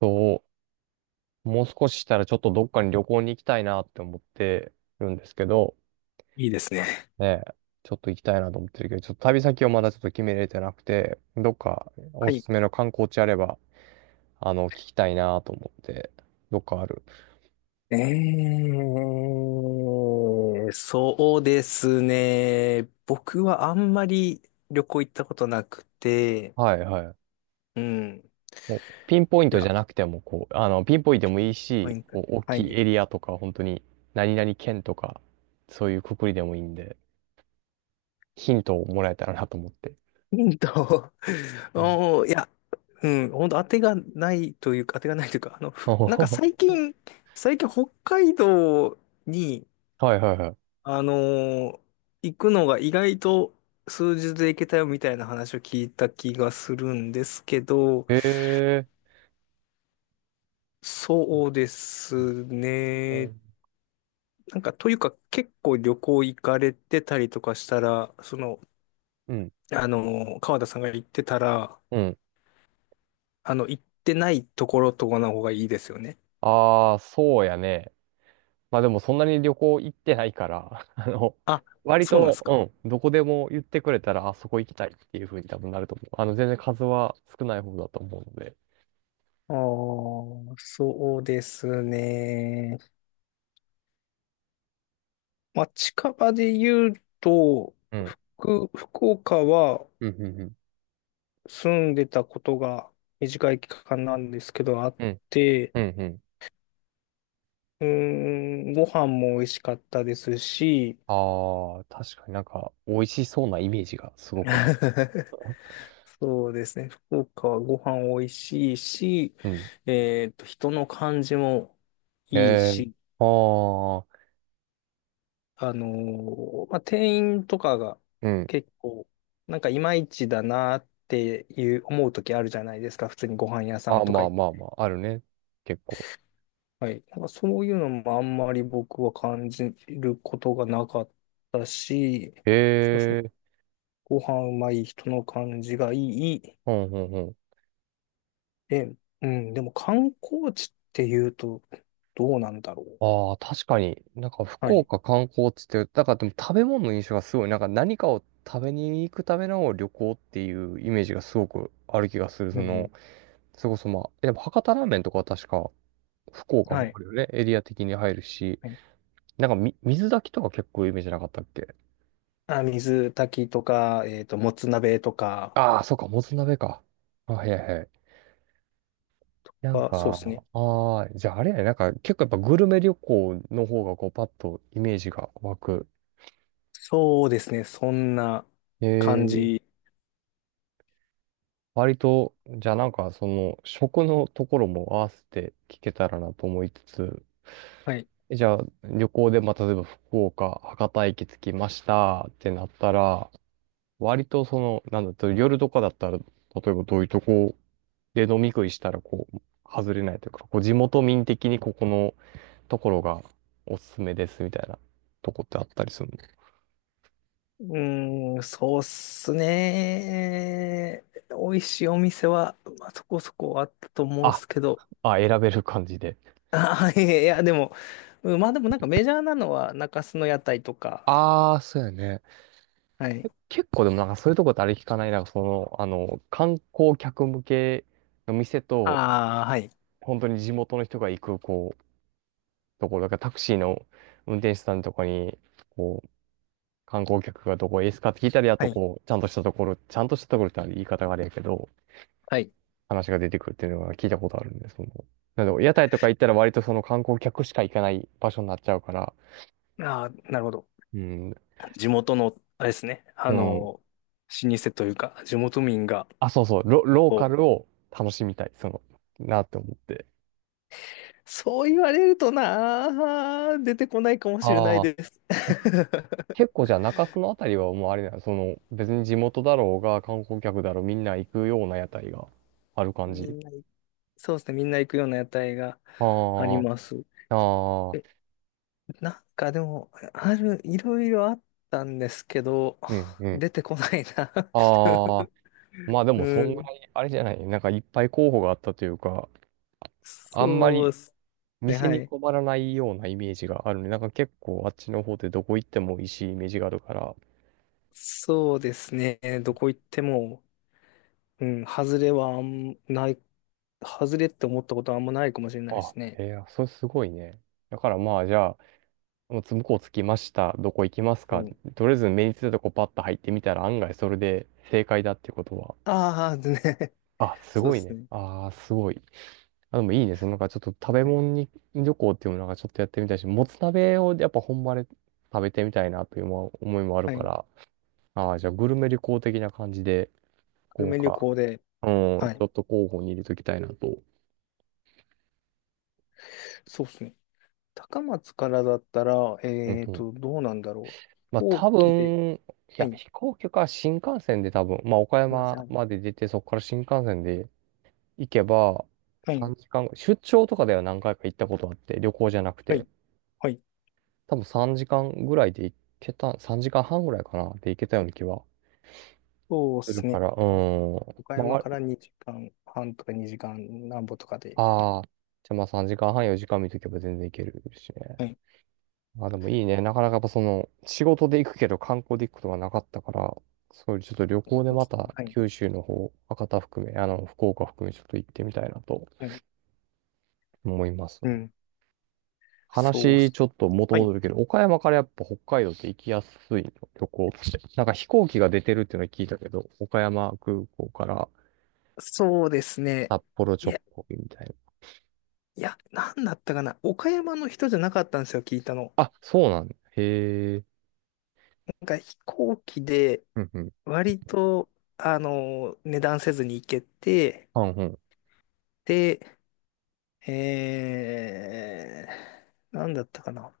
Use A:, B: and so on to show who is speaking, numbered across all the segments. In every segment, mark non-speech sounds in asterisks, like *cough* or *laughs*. A: そう、もう少ししたらちょっとどっかに旅行に行きたいなって思ってるんですけど、
B: いいですね。
A: ねえ、ちょっと行きたいなと思ってるけど、ちょっと旅先をまだちょっと決めれてなくて、どっかお
B: は
A: す
B: い。
A: すめの観光地あれば、聞きたいなと思って、どっかある？
B: えそうですね。僕はあんまり旅行行ったことなくて、
A: はいはい。
B: うん。
A: もうピンポイン
B: い
A: トじ
B: や、
A: ゃなくても、こう、ピンポイントでもいい
B: は
A: し、
B: い。
A: こう、大
B: は
A: きいエ
B: い。
A: リアとか、本当に、何々県とか、そういうくくりでもいいんで、ヒントをもらえたらなと思って。
B: ヒント、*laughs*
A: うん。
B: おー、いや、うん、本当当てがないというか、当てがないというか、なんか
A: *laughs*
B: 最近北海道に、
A: はいはいはい。
B: あのー行くのが意外と数日で行けたよみたいな話を聞いた気がするんですけど、
A: ええ。
B: そうです
A: う
B: ね。
A: ん。
B: なんか、というか、結構旅行行かれてたりとかしたら、
A: うん。
B: 川田さんが行ってたら、
A: うん。
B: 行ってないところとかの方がいいですよね。
A: ああ、そうやね。まあでもそんなに旅行行ってないから、*laughs*
B: あ、
A: 割
B: そうなんで
A: と、
B: すか。
A: うん、どこでも言ってくれたら、あそこ行きたいっていう風に多分なると思う。全然数は少ない方だと思うので。
B: ああ、そうですね。まあ、近場で言うと、
A: うん。
B: 僕福岡は
A: うん、うん、うん。
B: 住んでたことが短い期間なんですけどあっ
A: うん、
B: て、
A: うん、うん。
B: うーん、ご飯も美味しかったですし、
A: ああ、確かになんか、美味しそうなイメージがすごくある。
B: *laughs* そうですね。福岡はご飯美味しいし、
A: うん。
B: 人の感じも
A: え
B: いい
A: え。
B: し、
A: ああ、
B: あのまあ、店員とかが
A: うん。
B: 結構、なんかいまいちだなっていう思う時あるじゃないですか。普通にご飯屋さん
A: あ、
B: と
A: ま
B: か
A: あ
B: 行って。
A: まあまあ、あるね。結構。
B: はい。なんかそういうのもあんまり僕は感じることがなかったし、そうですね。
A: ええ。
B: ご飯うまい、人の感じがいい。
A: うん、うん。
B: で、うん、でも観光地っていうと、どうなんだろう。
A: ああ、確かに。なんか
B: は
A: 福
B: い。
A: 岡観光地って、だからでも食べ物の印象がすごい、なんか何かを食べに行くための旅行っていうイメージがすごくある気がする。
B: う
A: そ
B: ん。
A: の、それこそまあ、やっぱ博多ラーメンとかは確か福岡
B: は
A: も
B: い。
A: あるよね。エリア的に入るし、
B: はい。
A: なんか、水炊きとか結構イメージなかったっけ？
B: あ、水炊きとか、もつ鍋とか
A: ああー、そうか、もつ鍋か。あ、はいはいはい。なん
B: が、そうですね。
A: か、ああ、じゃああれやね、なんか結構やっぱグルメ旅行の方がこうパッとイメージが湧く。
B: そうですね。そんな感
A: ええ。
B: じ。
A: 割と、じゃあなんかその食のところも合わせて聞けたらなと思いつつ、
B: はい。
A: じゃあ旅行で、まあ、例えば福岡、博多駅着きましたってなったら、割とその、なんだと、夜とかだったら、例えばどういうとこで飲み食いしたらこう、外れないというか、こう地元民的にここのところがおすすめですみたいなとこってあったりするの？
B: うーん、そうっすね。美味しいお店は、まあ、そこそこあったと思うんで
A: あ、
B: すけど。
A: あ、選べる感じで。
B: あ、いや、いやでも、うん、まあでもなんかメジャーなのは中洲の屋台とか。
A: ああ、そうやね。
B: はい。
A: 結構でもなんかそういうとこってあれ聞かない？なんかその、観光客向けの店と、
B: ああ、はい。
A: 本当に地元の人が行く、こう、ところ、だからタクシーの運転手さんとかに、こう、観光客がどこへですかって聞いたり、あ
B: は
A: と
B: い。
A: こう、ちゃんとしたところ、ちゃんとしたところってあれ言い方があれやけど、
B: はい。
A: 話が出てくるっていうのが聞いたことあるんで、その、なんで屋台とか行ったら割とその観光客しか行かない場所になっちゃうから、
B: ああ、なるほど。
A: うん、
B: 地元の、あれですね。あ
A: うん。
B: の、老舗というか、地元民が、
A: あ、そうそう、ロー
B: こ
A: カ
B: う、
A: ルを楽しみたい、その、なって思って。
B: そう言われるとなあ、出てこないかもしれない
A: あ
B: で
A: あ。
B: す。*laughs*
A: 結構じゃあ中洲のあたりはもうあれだよ。その別に地元だろうが観光客だろうみんな行くような屋台がある感
B: み
A: じ。
B: んな、そうですね。みんな行くような屋台があり
A: あ
B: ます。
A: あ、あ
B: え、
A: あ、
B: なんかでも、いろいろあったんですけど、
A: うんうん。
B: 出てこないな
A: ああ、まあで
B: *laughs* う
A: もそんぐ
B: ん。
A: らいあれじゃない。なんかいっぱい候補があったというか、あんま
B: そうで
A: り
B: すね。
A: 店
B: は
A: に
B: い。
A: 困らないようなイメージがあるね。なんか結構あっちの方でどこ行っても美味しいイメージがあるから。
B: そうですね。どこ行っても、うん、外れはあんない、外れって思ったことはあんまないかもしれないで
A: あ、
B: すね。
A: えー、それすごいね。だからまあじゃあ、もうつ向こう着きました。どこ行きます
B: は
A: か？
B: い。
A: とりあえず目についたとこパッと入ってみたら案外それで正解だっていうことは。
B: ああ、でね、
A: あ、
B: *laughs*
A: す
B: そう
A: ご
B: で
A: い
B: す
A: ね。
B: ね。
A: ああ、すごい。あ、でもいいね。そのなんかちょっと食べ
B: はい。
A: 物に旅行っていうのなんかちょっとやってみたいし、もつ鍋をやっぱ本場で食べてみたいなという思いもある
B: は
A: か
B: い。
A: ら。ああ、じゃあグルメ旅行的な感じで、
B: 久留
A: こう
B: 米旅
A: か。
B: 行で、
A: うん、
B: は
A: ち
B: い。
A: ょっと候補に入れときたいなと。
B: そうですね。高松からだったら、
A: うんうん。
B: どうなんだろう。飛
A: まあ
B: 行
A: 多
B: 機で、
A: 分、い
B: は
A: や、
B: い。す
A: 飛行機か新幹線で多分、まあ岡山
B: ん。
A: まで出て、そこから新幹線で、行けば、
B: はい。
A: 3時間出張とかでは何回か行ったことあって、旅行じゃなく
B: は
A: て、
B: い。はい。はい。
A: 多分3時間ぐらいで行けた、3時間半ぐらいかな、で行けたような気は
B: そうで
A: する
B: す
A: か
B: ね。
A: ら、う
B: 多分
A: ーん。
B: 岡
A: ま
B: 山
A: あ、
B: から2時間半とか2時間なんぼとかで、
A: ああー、じゃあまあ3時間半、4時間見とけば全然行けるしね。
B: はい。
A: まあでもいいね。なかなかやっぱその、仕事で行くけど観光で行くことがなかったから、そういうちょっと旅行で
B: は
A: ま
B: い。
A: た
B: はい。
A: 九州の方、博多含め、福岡含めちょっと行ってみたいなと
B: はい。
A: 思います。
B: うん。そうっ
A: 話
B: す。
A: ちょっと元
B: はい。
A: 戻るけど、岡山からやっぱ北海道って行きやすいの、旅行って。*laughs* なんか飛行機が出てるっていうのは聞いたけど、岡山空港から
B: そうですね。
A: 札幌
B: い
A: 直行みたいな。
B: いや、なんだったかな。岡山の人じゃなかったんですよ、聞いたの。
A: あ、そうなんだ。へえ。
B: なんか飛行機で、
A: うんうん。
B: 割と、値段せずに行けて、
A: あ、うんうん。
B: で、えなんだったかな。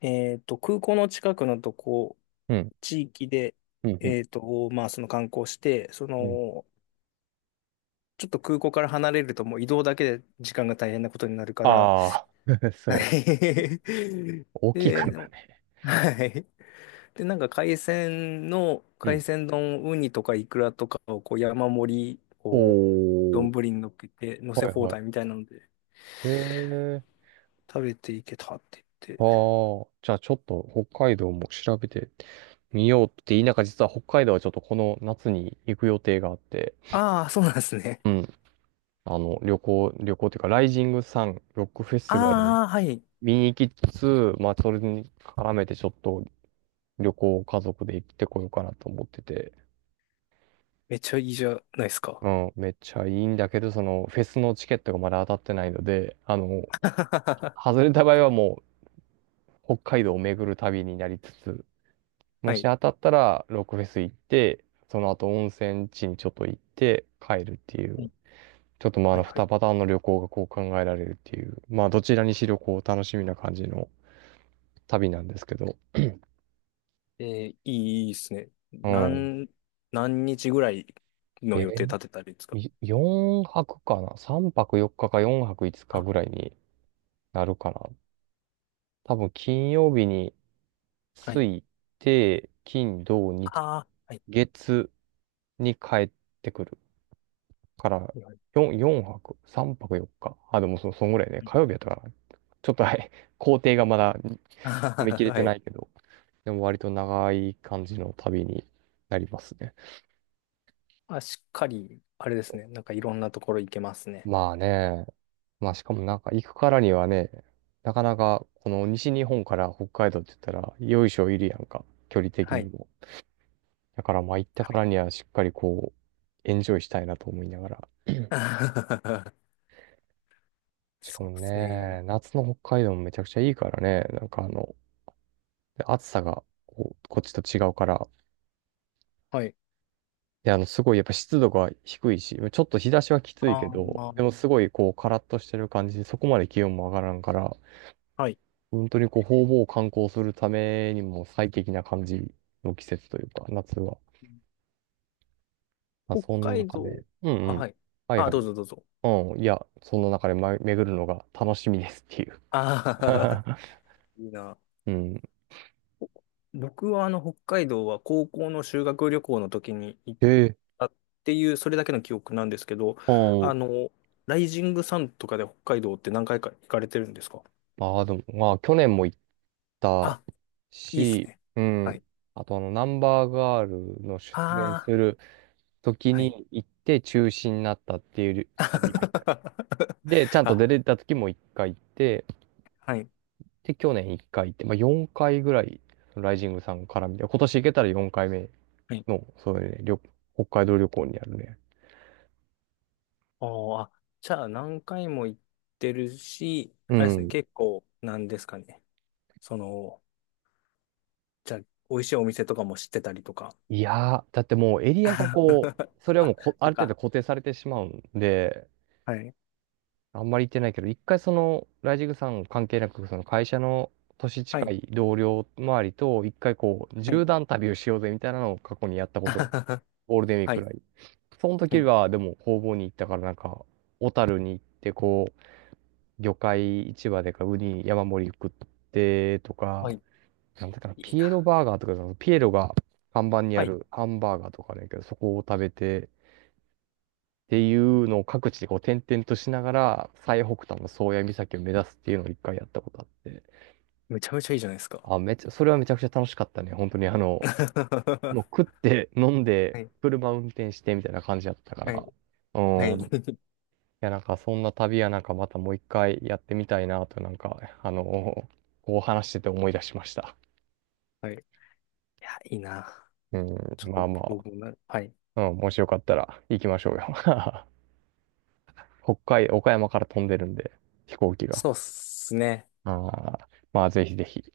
B: 空港の近くのとこ、
A: うん。
B: 地域で、
A: うんうん。
B: まあ、その観光して、ちょっと空港から離れるともう移動だけで時間が大変なことになるから、はい。
A: ああ、*laughs* そうや。
B: *laughs*
A: 大きいか
B: で、
A: らね。
B: はい。で、なんか
A: う
B: 海
A: ん。
B: 鮮丼、ウニとかイクラとかをこう山盛り、こう、
A: お
B: 丼
A: ー。
B: に乗っけて、乗せ
A: はい
B: 放
A: はい。
B: 題みたいなので、
A: へえ。
B: 食べていけたって言っ
A: あ
B: て。
A: あ。じゃあちょっと北海道も調べてみようって言いながら、実は北海道はちょっとこの夏に行く予定があって。
B: ああ、そうなんですね。
A: うん。旅行というか、ライジングサン、ロックフェスティバル
B: ああ、はい。
A: 見に行きつつ、まあ、それに絡めてちょっと旅行を家族で行ってこようかなと思ってて、
B: めっちゃいいじゃないですか。
A: うん、めっちゃいいんだけど、その、フェスのチケットがまだ当たってないので、
B: *laughs*
A: 外れた場合はもう、北海道を巡る旅になりつつ、も
B: は
A: し
B: い。
A: 当たったら、ロックフェス行って、その後温泉地にちょっと行って帰るってい
B: は
A: う、
B: い、
A: ちょっとまあ、
B: はい。
A: 2
B: はい。
A: パターンの旅行がこう考えられるっていう、まあ、どちらにしろこう、楽しみな感じの、旅なんですけど。
B: いいですね。
A: うん。
B: 何日ぐらいの
A: え
B: 予定立てたりですか？
A: 4泊かな ?3 泊4日か4泊5日
B: あ、
A: ぐらいになるかな。多分金曜日に
B: は
A: 着
B: い。
A: いて、金、土、日、
B: ああ、はい。
A: 月に帰ってくるから、
B: はい。は
A: 4泊 ?3 泊4日。あ、でもそんぐらいね。
B: い。
A: 火曜日やったから、ちょっとはい、工程がまだ見切
B: *laughs*
A: れ
B: は
A: てな
B: い。
A: いけど、でも割と長い感じの旅になりますね。
B: あ、しっかり、あれですね。なんかいろんなところ行けますね。
A: まあね、まあしかもなんか行くからにはね、なかなかこの西日本から北海道って言ったら、よいしょいるやんか、距離的
B: は
A: に
B: い。
A: も。だからまあ行ったからにはしっかりこう、エンジョイしたいなと思いながら。
B: *laughs*
A: しか
B: そ
A: も
B: うです
A: ね、
B: ね。
A: 夏の北海道もめちゃくちゃいいからね、なんかで暑さがこう、こっちと違うから、
B: はい。
A: で、すごいやっぱ湿度が低いし、ちょっと日差しはきついけ
B: あ
A: ど、
B: あ、
A: でもすごいこう、カラッとしてる感じで、そこまで気温も上がらんから、
B: はい。
A: 本当にこう、方々を観光するためにも最適な感じの季節というか、夏は。まあ、
B: 北
A: その
B: 海
A: 中
B: 道。
A: で、うん
B: あ、
A: うん。
B: はい。
A: はい
B: あ、
A: は
B: ど
A: い。
B: うぞどうぞ。
A: うん、いや、その中で、ま、巡るのが楽しみですっていう。
B: ああ、
A: *laughs*
B: *laughs* いいな。
A: うん。
B: お僕はあの北海道は高校の修学旅行の時に行っ
A: ええ。
B: たっていう、それだけの記憶なんですけど、
A: う
B: あ
A: ん。
B: の、ライジングサンとかで北海道って何回か行かれてるんですか？
A: まあでも、まあ去年も行った
B: あ、いいです
A: し、
B: ね。
A: う
B: は
A: ん。
B: い。
A: あと、ナンバーガールの出演す
B: あ
A: る時
B: あ、はい。
A: に行って中止になったっていう
B: *laughs*
A: 旅が一回。で、ちゃんと
B: あ、
A: 出れた時も一回行って、
B: はい。
A: で、去年1回行って、まあ、4回ぐらい、ライジングさんから見て、今年行けたら4回目
B: はい。
A: の、そういうね、旅、北海道旅行になるね。
B: おー、あ、じゃあ何回も行ってるし、
A: う
B: あれですね、
A: ん。
B: 結構、なんですかね。その、じゃあ、美味しいお店とかも知ってたりとか。
A: いやー、だってもうエリアがこ
B: *laughs*
A: う、それはもう
B: あ、そ
A: あ
B: っ
A: る程
B: か。
A: 度固定されてしまうんで、
B: はい。
A: あんまり行ってないけど、一回その、ライジングさん関係なく、その会社の年
B: は
A: 近
B: い。
A: い同僚周りと、一回こう、
B: は
A: 縦
B: い。
A: 断旅をしようぜみたいなのを過去にやったことが、
B: *laughs*
A: ゴールデンウィーク
B: は
A: く
B: い。
A: らい。その
B: は
A: 時
B: い。
A: は、でも、工房に行ったから、なんか、小樽に行って、こう、魚介市場でかウニ山盛り食ってと
B: は
A: か、
B: い。
A: なんだかな、
B: いい
A: ピエロ
B: な。
A: バーガーとか、そのピエロが看板にあ
B: はい。
A: るハンバーガーとかあるんやけど、そこを食べて、っていうのを各地でこう点々としながら、最北端の宗谷岬を目指すっていうのを一回やったことあって、
B: めちゃめちゃいいじゃないですか。
A: あ、めっちゃ、それはめちゃくちゃ楽しかったね。本当に
B: *laughs* は
A: もう食って飲んで、
B: い。
A: 車運転してみたいな感じだったか
B: はい。
A: ら、
B: は
A: う
B: い。
A: ん。
B: *laughs*
A: や、なんかそんな旅はなんかまたもう一回やってみたいなと、なんか、あの *laughs* こう話してて思い出しました。
B: はい。いや、いいな。
A: *laughs* うん、
B: ちょっ
A: まあ
B: と
A: ま
B: 僕もな、はい。
A: あ、うん、もしよかったら行きましょうよ。*laughs* 岡山から飛んでるんで、飛行機が。
B: そうっすね。
A: ああまあ、ぜひぜひ。